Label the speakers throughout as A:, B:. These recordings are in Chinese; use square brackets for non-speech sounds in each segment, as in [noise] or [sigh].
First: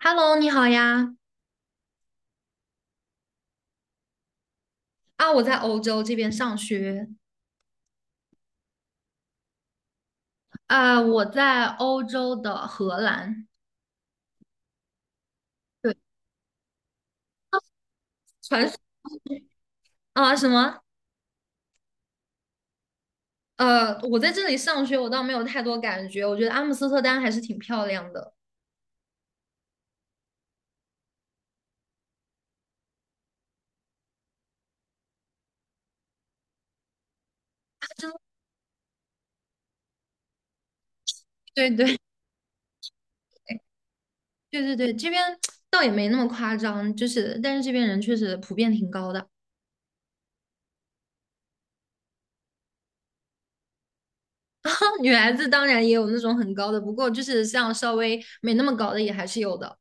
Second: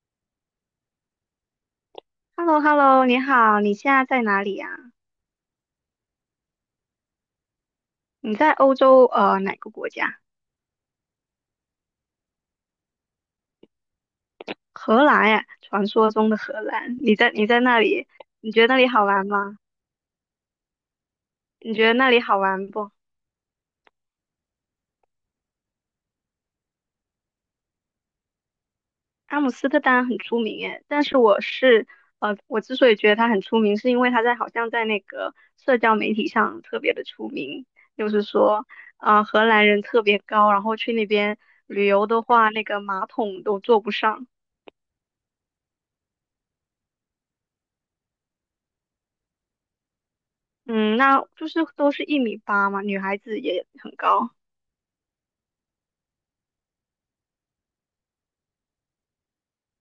A: Hello，你好呀！
B: h e l l o h e l l o 你好，你现在在哪里呀？
A: 啊，我在欧洲这边上学，
B: 你在欧洲哪个国家？
A: 啊，我在欧洲的荷兰。
B: 荷兰呀，传
A: 对，
B: 说中的荷兰。你在那里，你
A: 传
B: 觉得
A: 说。
B: 那里好玩吗？
A: 啊什么？
B: 你觉得那里好玩不？
A: 我在这里上学，我倒没有太多感觉。我觉得阿姆斯特丹还是挺漂亮的。
B: 阿姆斯特丹很出名诶，但是我是呃，我之所以觉得它很出名，是因为好像在那个社交媒体上特别的出名。就是说荷兰人特别高，然后去那边
A: 真的
B: 旅
A: 对对
B: 游的话，那个马桶都坐不上。
A: 对对对，这边倒也没那么夸张，就是但是这边人确实普遍挺高的。
B: 嗯，那就是都是1米8嘛，女孩子也很高。
A: [laughs] 女孩子当然也有那种很高的，不过就是像稍微没那么高的也还是有的。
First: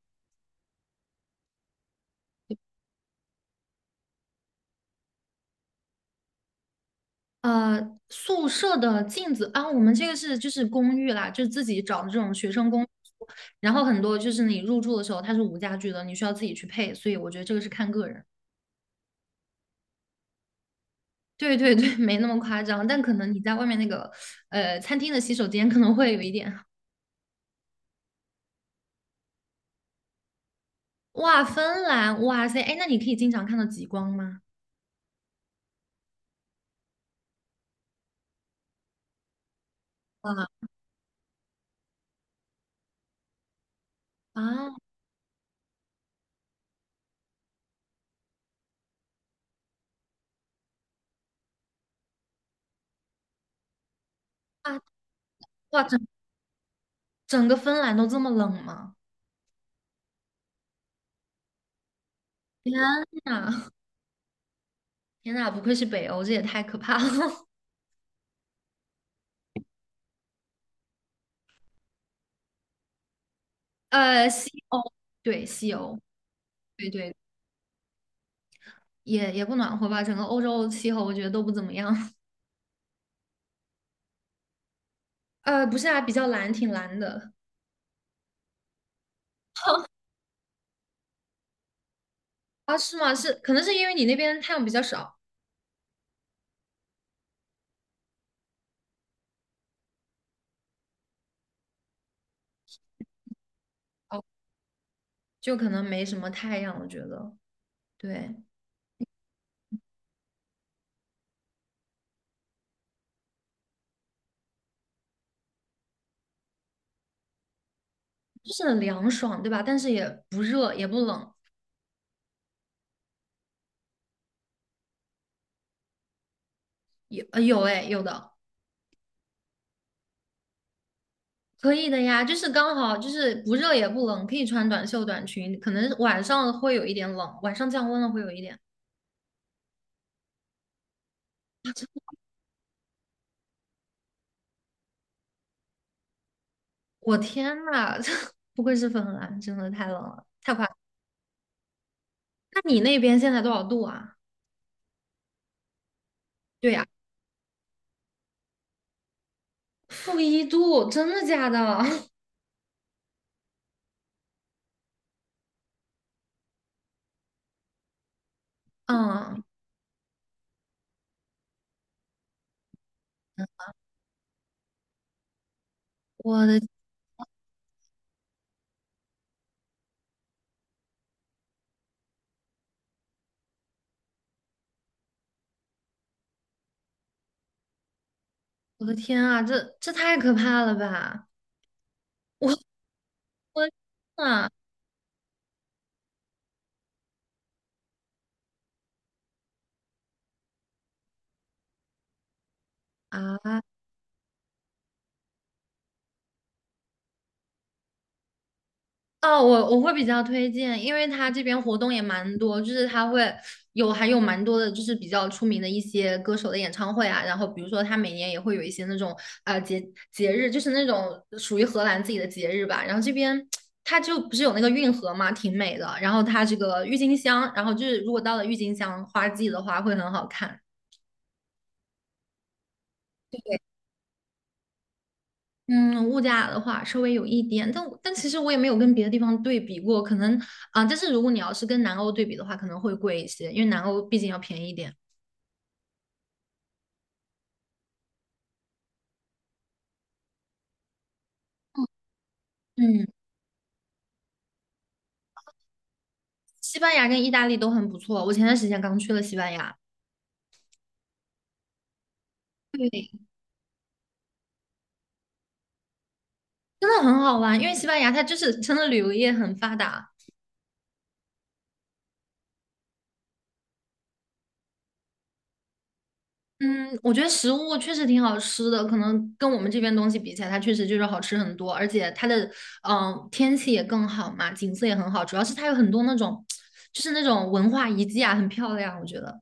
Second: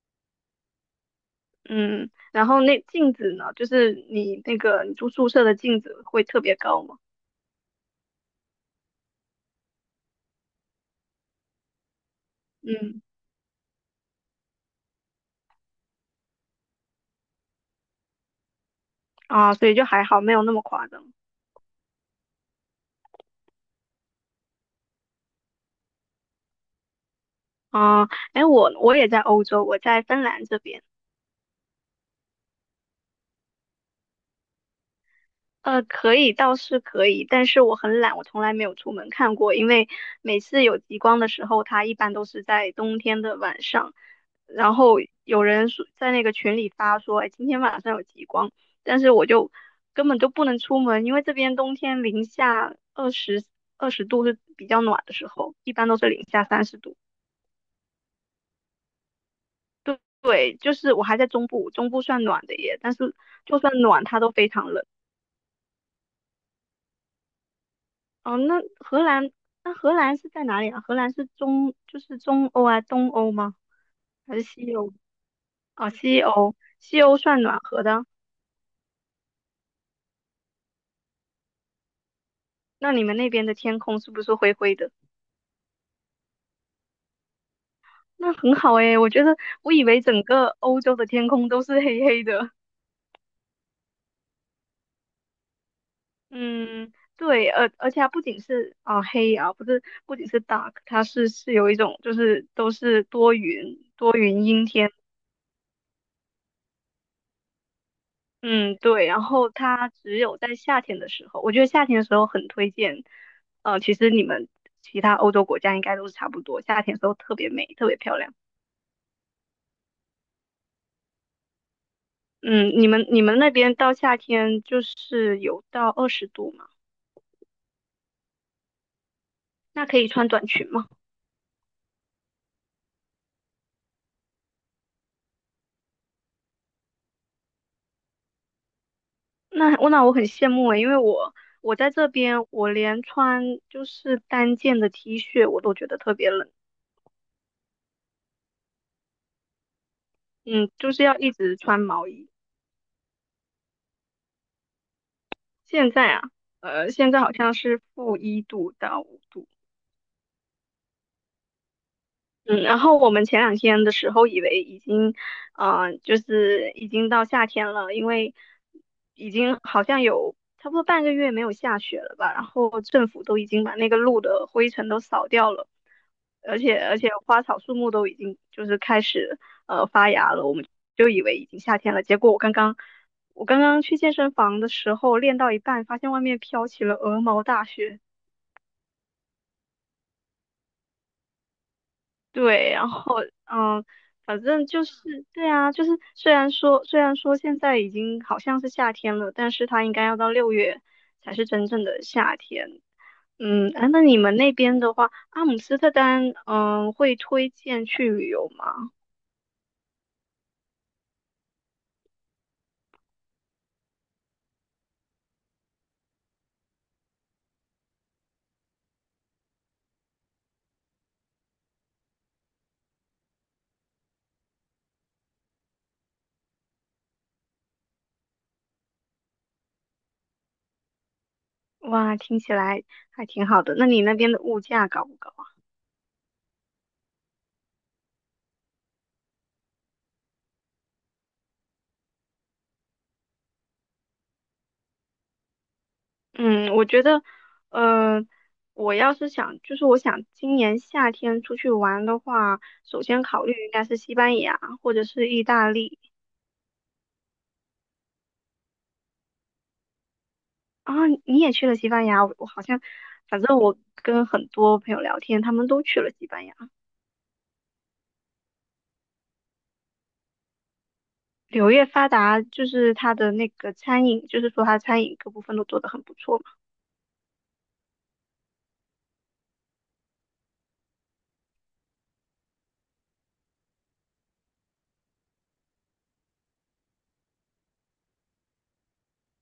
B: 嗯，然后那镜子呢，就是你那个你住宿舍的镜子会特别高嘛？
A: 宿舍的镜子啊，我们这个是就是公寓啦，就是自己找的这种学生公寓，
B: 嗯。
A: 然后很多就是你入住的时候它是无家具的，你需要自己去配，所以我觉得这个是看个人。
B: 啊，所以就还好，没有那么夸张。
A: 对对对，[laughs] 没那么夸张，但可能你在外面那个餐厅的洗手间可能会有一点。
B: 啊，哎，我也在欧洲，我在芬兰这边。
A: 哇，芬兰，哇塞，哎，那你可以经常看到极光吗？
B: 可以，倒是可以，但是我很懒，我从来没有出门看过。因为
A: 哇，
B: 每次有极光的时候，它一般都是在冬天的晚上，然
A: 啊，
B: 后有人说在那个群里发说：哎，今天晚上有极光。但是我就根本就不能出门，因为这边冬天零下二十度是比
A: 啊，
B: 较暖的时候，一
A: 哇，
B: 般都是零下30度。
A: 整个芬兰都这么冷吗？
B: 对，就是我还在中部，中部算暖的
A: 天
B: 耶，但是就
A: 呐，
B: 算暖，它都非常冷。
A: 天呐，不愧是北欧，这也太可怕了。[laughs]
B: 哦，那荷兰，那荷兰是在哪里啊？荷兰就是中欧啊，东欧吗？还是
A: 西
B: 西
A: 欧，
B: 欧？
A: 对，西
B: 哦，
A: 欧。
B: 西欧，
A: 对
B: 西
A: 对，
B: 欧算暖和的。
A: 也不暖和吧，整个欧洲气候我觉得都不怎么样。[laughs]
B: 那你们那边的天空是不是灰灰的？
A: 不是啊，比较蓝，挺蓝的。
B: 那很好诶。我觉得我以为整个欧洲的天空都是黑黑的。
A: 啊，是吗？是，可能是因为你那边太阳比较少，
B: 嗯，对，而它不仅是啊、黑啊，不仅是 dark，它是有一种就是都是多云多
A: 哦，
B: 云阴天。
A: 就可能没什么太阳，我觉得，对，
B: 嗯，对，然后它只有在夏天的时候，我觉得夏天的时候很推荐。呃，其实你们其他欧洲国家应该都是差不多，夏天的时候特别美，特别漂亮。
A: 就是很凉爽，对吧？但是也不热，也不冷，
B: 嗯，你们那边到夏天就是有到二十度嘛？
A: 有哎，有的
B: 那可以穿短裙吗？
A: 可以的呀，就是刚好就是不热也不冷，可以穿短袖短裙，可能晚上会有一点冷，晚上降温了会有一点。
B: 那我很羡慕诶，因为我在这边，我连穿就是单件的 T 恤我都觉得特别冷。
A: 我天呐，[laughs] 不愧是芬兰，真的太冷了，太夸
B: 嗯，
A: 张。
B: 就是要一直穿毛衣。
A: 那你那边现在多少度啊？
B: 现在啊。
A: 对呀。
B: 现在好像是-1度到5度。
A: -1度，真的假的？[laughs]
B: 嗯，然后我们前两天的时候以为已经，就是已经到夏天了，因为已
A: 嗯，
B: 经好像有差不多半个月没有下雪了吧，然后政府都已经把那个路的灰尘都扫掉了，
A: 我的
B: 而且花草树木都已经就是开始发芽了。我们就以为已经夏天了，结果我刚刚去健身房的时候练到一半，发现外面飘起了鹅毛大雪。
A: 我的天啊，这太可怕了吧！我
B: 对。然后
A: 我的
B: 嗯，
A: 天
B: 反
A: 啊，
B: 正就是，对啊，就是虽然说现在已经好像是夏天了，但是它应该要到6月才是真正的夏天。
A: 啊！
B: 嗯。啊，那你们那边的话，阿姆斯特丹，嗯，会推荐去旅游吗？
A: 哦，我会比较推荐，因为它这边活动也蛮多，就是它会有还有蛮多的，就是比较出名的一些歌手的演唱会啊。然后比如说，它每年也会有一些那种呃节节日，就是那种属于荷兰自己的节日吧。然后这边它就不是有那个运河嘛，挺美的。然后它这个郁金香，然后就是如果到了郁金香花季的话，会很好看。
B: 哇，听起来还挺好的。那你那边的物价高不高啊？
A: 嗯，物价的话稍微有一点，但其实我也没有跟别的地方对比过，可能啊、但是如果你要是跟南欧对比的话，可能会贵一些，因为南欧毕竟要便宜一点。
B: 嗯，我觉得，呃，我要是想，就是我想今年夏天出去玩的话，首
A: 嗯，
B: 先考虑应该是西班牙或者是意大利。
A: 西班牙跟意大利都很不错，我前段时间刚去了西班牙，
B: 啊，你也去了西班牙？我我好像，
A: 对，
B: 反正我跟很多朋友聊天，他们都去了西班牙。
A: 真的很好玩，因为西班牙它就是真的旅游业很发达，
B: 柳叶发达就是它的那个餐饮，就是说它餐饮各部分都做得很不错嘛。
A: 嗯，我觉得食物确实挺好吃的，可能跟我们这边东西比起来，它确实就是好吃很多，而且它的天气也更好嘛，景色也很好，主要是它有很多那种就是那种文化遗迹啊，很漂亮，我觉得。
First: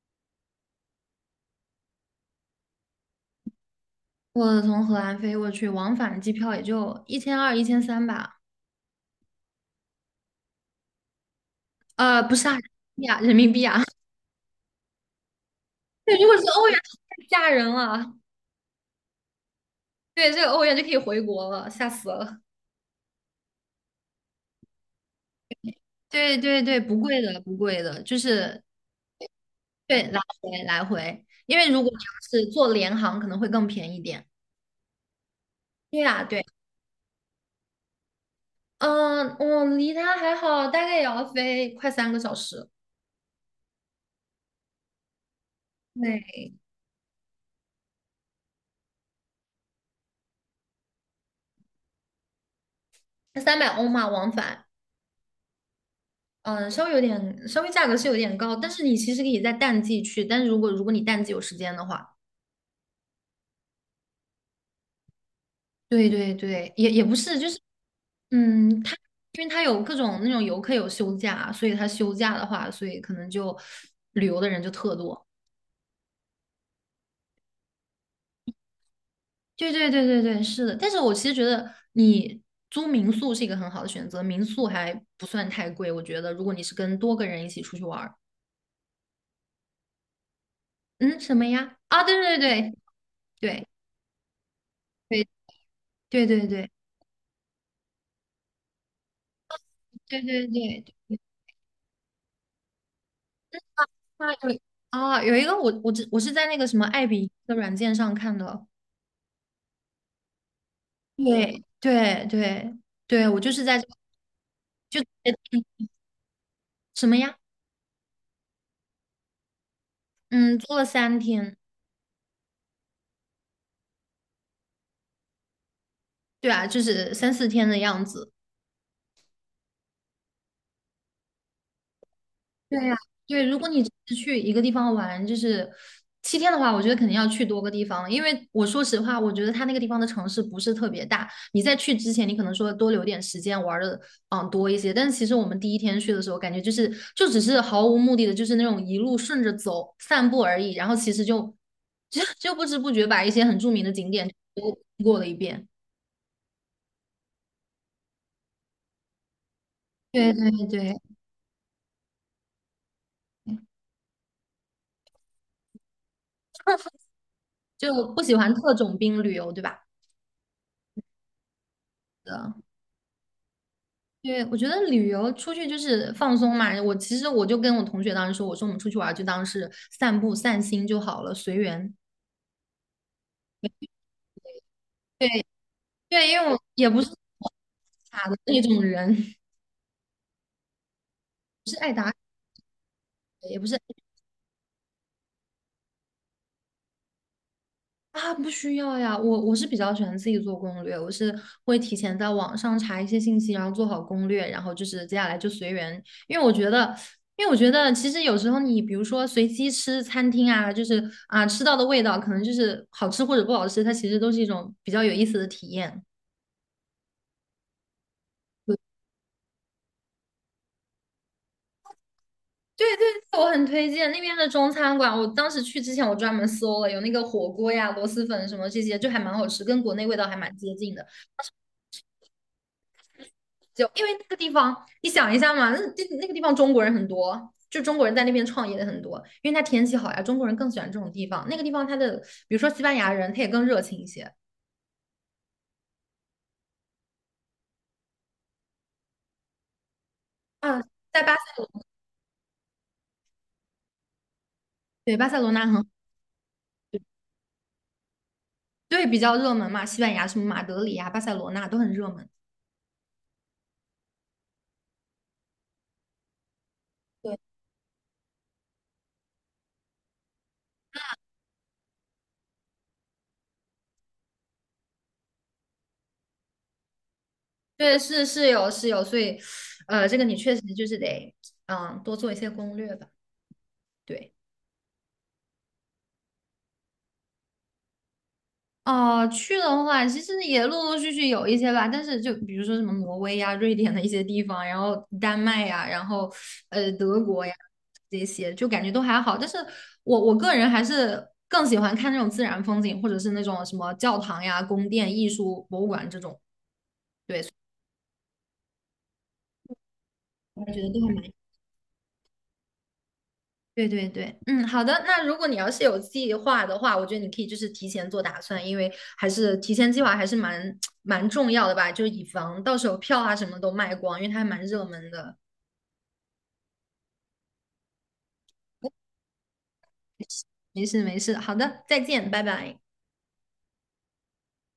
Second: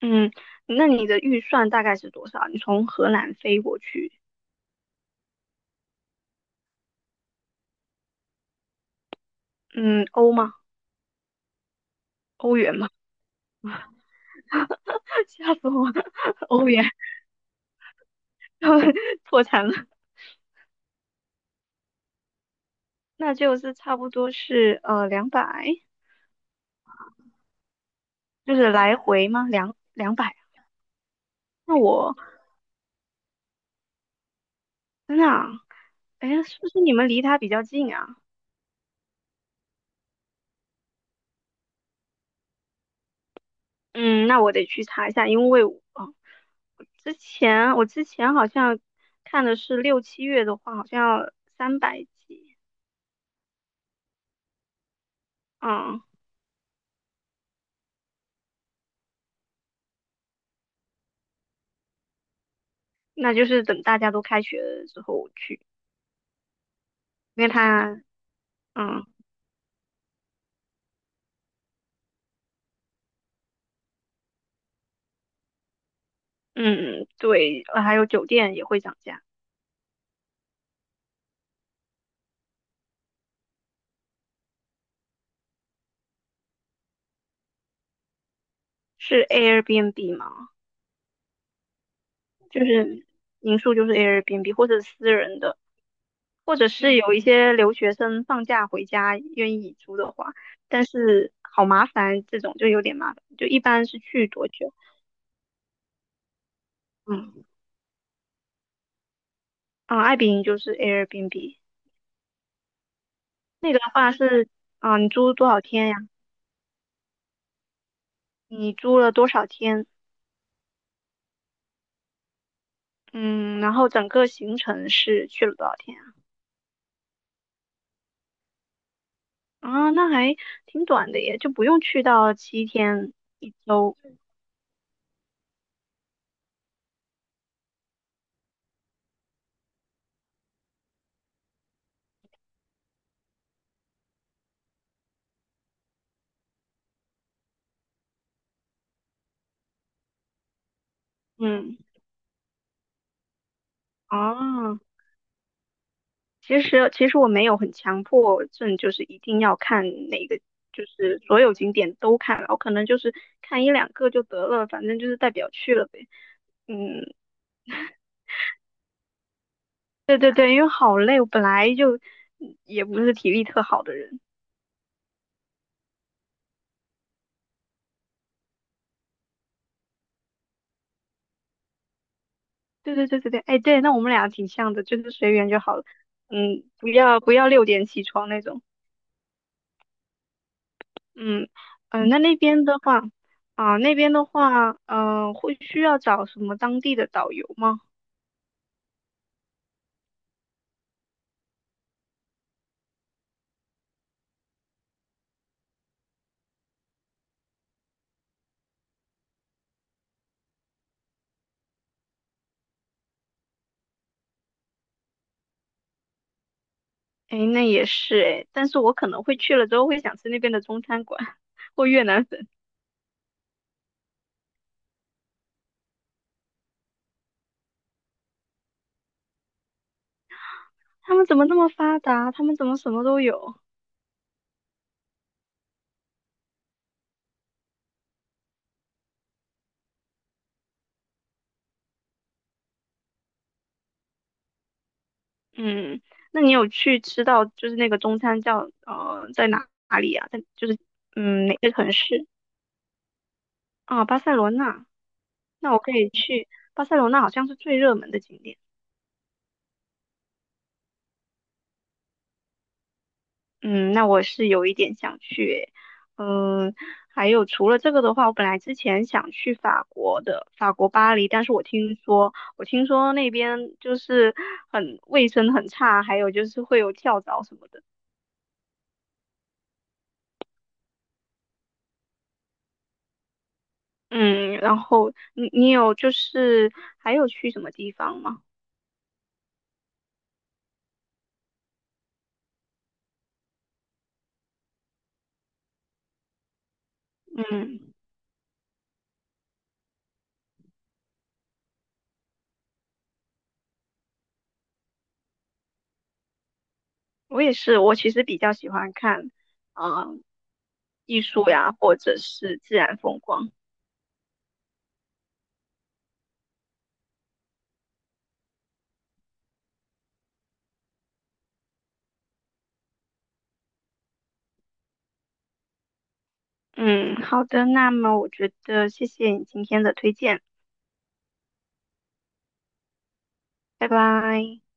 B: 嗯，那你的预算大概是多少？你从荷兰飞过去，
A: 我从荷兰飞过去，往返机票也就1200、1300吧，
B: 嗯，欧吗？
A: 不是啊，
B: 欧元吗？
A: 呀，人民币啊，
B: [laughs] 吓死我
A: [laughs]
B: 了。
A: 对，如果是
B: [laughs]
A: 欧
B: 欧
A: 元，
B: 元。
A: 太吓人了，
B: [laughs] 破产了。
A: 对，这个欧元就可以回国了，吓死了。
B: 那就是差不多是两百，两百
A: 对对对，不贵的，不贵的，就
B: 就
A: 是
B: 是来回吗？两
A: 对，
B: 两
A: 来
B: 百啊。
A: 回来回，因为
B: 那
A: 如果你
B: 我
A: 要是坐联航，可能会更便宜点。
B: 真的啊？
A: 对呀，
B: 哎，
A: 对，
B: 是不是你们离他比较近啊？
A: 嗯，我离它还好，大概也要飞快3个小时。
B: 嗯，那我得去查一下，因为
A: 对，
B: 我之前好像看的是6、7月的话，好像要300几。
A: 300欧嘛，往返，
B: 嗯，
A: 嗯，稍微有点，稍微价格是有点高，但是你其实可以在淡季去，但是如果你淡季有时间的话，
B: 那就是等大家都开学了之后我去，
A: 对对对，也也不是，
B: 因
A: 就
B: 为
A: 是
B: 它，
A: 嗯，
B: 嗯。
A: 因为它有各种那种游客有休假，所以它休假的话，所以可能就旅游的人就特多。
B: 嗯，对，还有酒店也会涨价。
A: 对对对对对，是的。但是我其实觉得你租民宿是一个很好的选择，民宿还不算太贵。我觉得如果你是跟多个人一起出去玩儿，
B: 是 Airbnb 吗？
A: 嗯，什么呀？啊，对对
B: 就
A: 对
B: 是民
A: 对
B: 宿就是 Airbnb 或者私
A: 对
B: 人的，
A: 对对
B: 或者
A: 对
B: 是有一些留学生放假回家愿意租的
A: 对
B: 话，
A: 对对
B: 但
A: 对，
B: 是好麻烦，这种就有点麻烦，就一般是去
A: 那
B: 多
A: 有
B: 久？
A: 啊，有一个我是在那个什么爱彼迎
B: 嗯。
A: 的软件上看的，
B: 啊，爱彼迎就是 Airbnb。
A: 对对对对，我就是
B: 那
A: 在
B: 个的
A: 这
B: 话是啊，你租多少
A: 就
B: 天呀？
A: 什么呀？
B: 你租了多少天？
A: 嗯，租了3天，
B: 嗯，然后整个行程是去了多少天啊？
A: 对啊，就是3、4天的样子。
B: 啊，那还挺短的耶，就不用去到七
A: 对呀，
B: 天
A: 对，
B: 一
A: 如果你只
B: 周。
A: 是去一个地方玩，就是7天的话，我觉得肯定要去多个地方，因为我说实话，我觉得它那个地方的城市不是特别大。你在去之前，你可能说多留点时间玩的，嗯，多一些。但是其实我们第一天去的时候，感觉就是就只是毫无目的的，就是那种一路顺着走散步而已。然后其实就
B: 嗯。
A: [laughs] 就不知不觉把一些很著名的景点都
B: 啊，
A: 过了一遍。
B: 其实我没有很强迫症，就是一定要看哪
A: 对
B: 个，
A: 对
B: 就
A: 对，
B: 是所有景点都看了，我可能就是看一两个就得了，反正就是代表去了呗。嗯，
A: 就不喜欢特种兵旅游，对吧？
B: 对对对，因为好累，我本来就
A: 的。
B: 也不是体力特好的人。
A: 对，我觉得旅游出去就是放松嘛。我其实我就跟我同学当时说，我说我们出去玩儿就当是散步散心就好了，随缘。
B: 对对对对对，哎，对，那我们俩挺像的，就是随
A: 对
B: 缘就好了。
A: 对，因为我
B: 嗯，
A: 也
B: 不
A: 不是
B: 要，不要6点起
A: 傻
B: 床
A: 的
B: 那
A: 那
B: 种。
A: 种人，
B: 嗯。嗯、那那边的话，
A: [laughs] 也不
B: 啊、
A: 是
B: 那边的话，嗯、会需要找什么当地的导游吗？
A: 啊，不需要呀。我是比较喜欢自己做攻略，我是会提前在网上查一些信息，然后做好攻略，然后就是接下来就随缘。因为我觉得，因为我觉得，其实有时候你比如说随机吃餐厅啊，就是啊吃到的味道可能就是好吃或者不好吃，它其实都是一种比较有意思的体验。
B: 哎，那也是哎，但是我可能会去了之后会想吃那边的中餐馆 [laughs] 或越南粉。
A: 对对对，我很推荐那边的中餐馆。我当时去之前，我专门搜了，有那个火锅呀、螺蛳粉什么这些，就还蛮好吃，跟国内味道还蛮接近的。
B: 他们怎么那么发达？他们怎么什么都有？
A: 就因为那个地方，你想一下嘛，那个地方中国人很多，就中国人在那边创业的很多，因为它天气好呀，中国人更喜欢这种地方。那个地方它的，比如说西班牙人，他也更热情一些。
B: 嗯，那你有去吃到就是那个中餐叫在哪里啊？在就是
A: 啊，在巴塞
B: 嗯哪个
A: 罗，
B: 城市啊？巴塞罗那。
A: 对，巴塞罗那
B: 那我
A: 很，
B: 可以去巴塞罗那，好像是最热门的景点。
A: 对，比较热门嘛，西班牙什么马德里呀、巴塞罗那都很热门。
B: 嗯，那我是有一点想去诶。嗯，还
A: 对
B: 有除了这个的话，我本来之前想去法国的，法国巴黎，但是我听说那边就是很卫生很差，还有就是会有跳蚤什么的。
A: 对，是是有是有，所以，这个你确实就是得，嗯，多做一些攻略吧。对，
B: 嗯，然后你有就是还有去什么地方吗？
A: 哦，去的话，其实也陆陆续续有一些吧，但是就比如说什么挪威呀、瑞典的一些地方，然后丹麦呀，然后德国呀
B: 嗯，
A: 这些，就感觉都还好。但是我个人还是更喜欢看那种自然风景，或者是那种什么教堂呀、宫殿、艺术博物馆这种，
B: 我也是，我其实比较喜欢看啊、呃
A: 我觉得都还
B: 艺
A: 蛮。
B: 术呀，或者是自然风光。
A: 对对对，嗯，好的。那如果你要是有计划的话，我觉得你可以就是提前做打算，因为还是提前计划还是[tsk] 蛮重要的吧，就是以防到时候票啊什么都卖光，因为它还蛮热门的。
B: 嗯，好的，那么我觉得谢谢你今天的推荐。
A: 没事没事，好的，再见，拜拜。
B: 拜拜。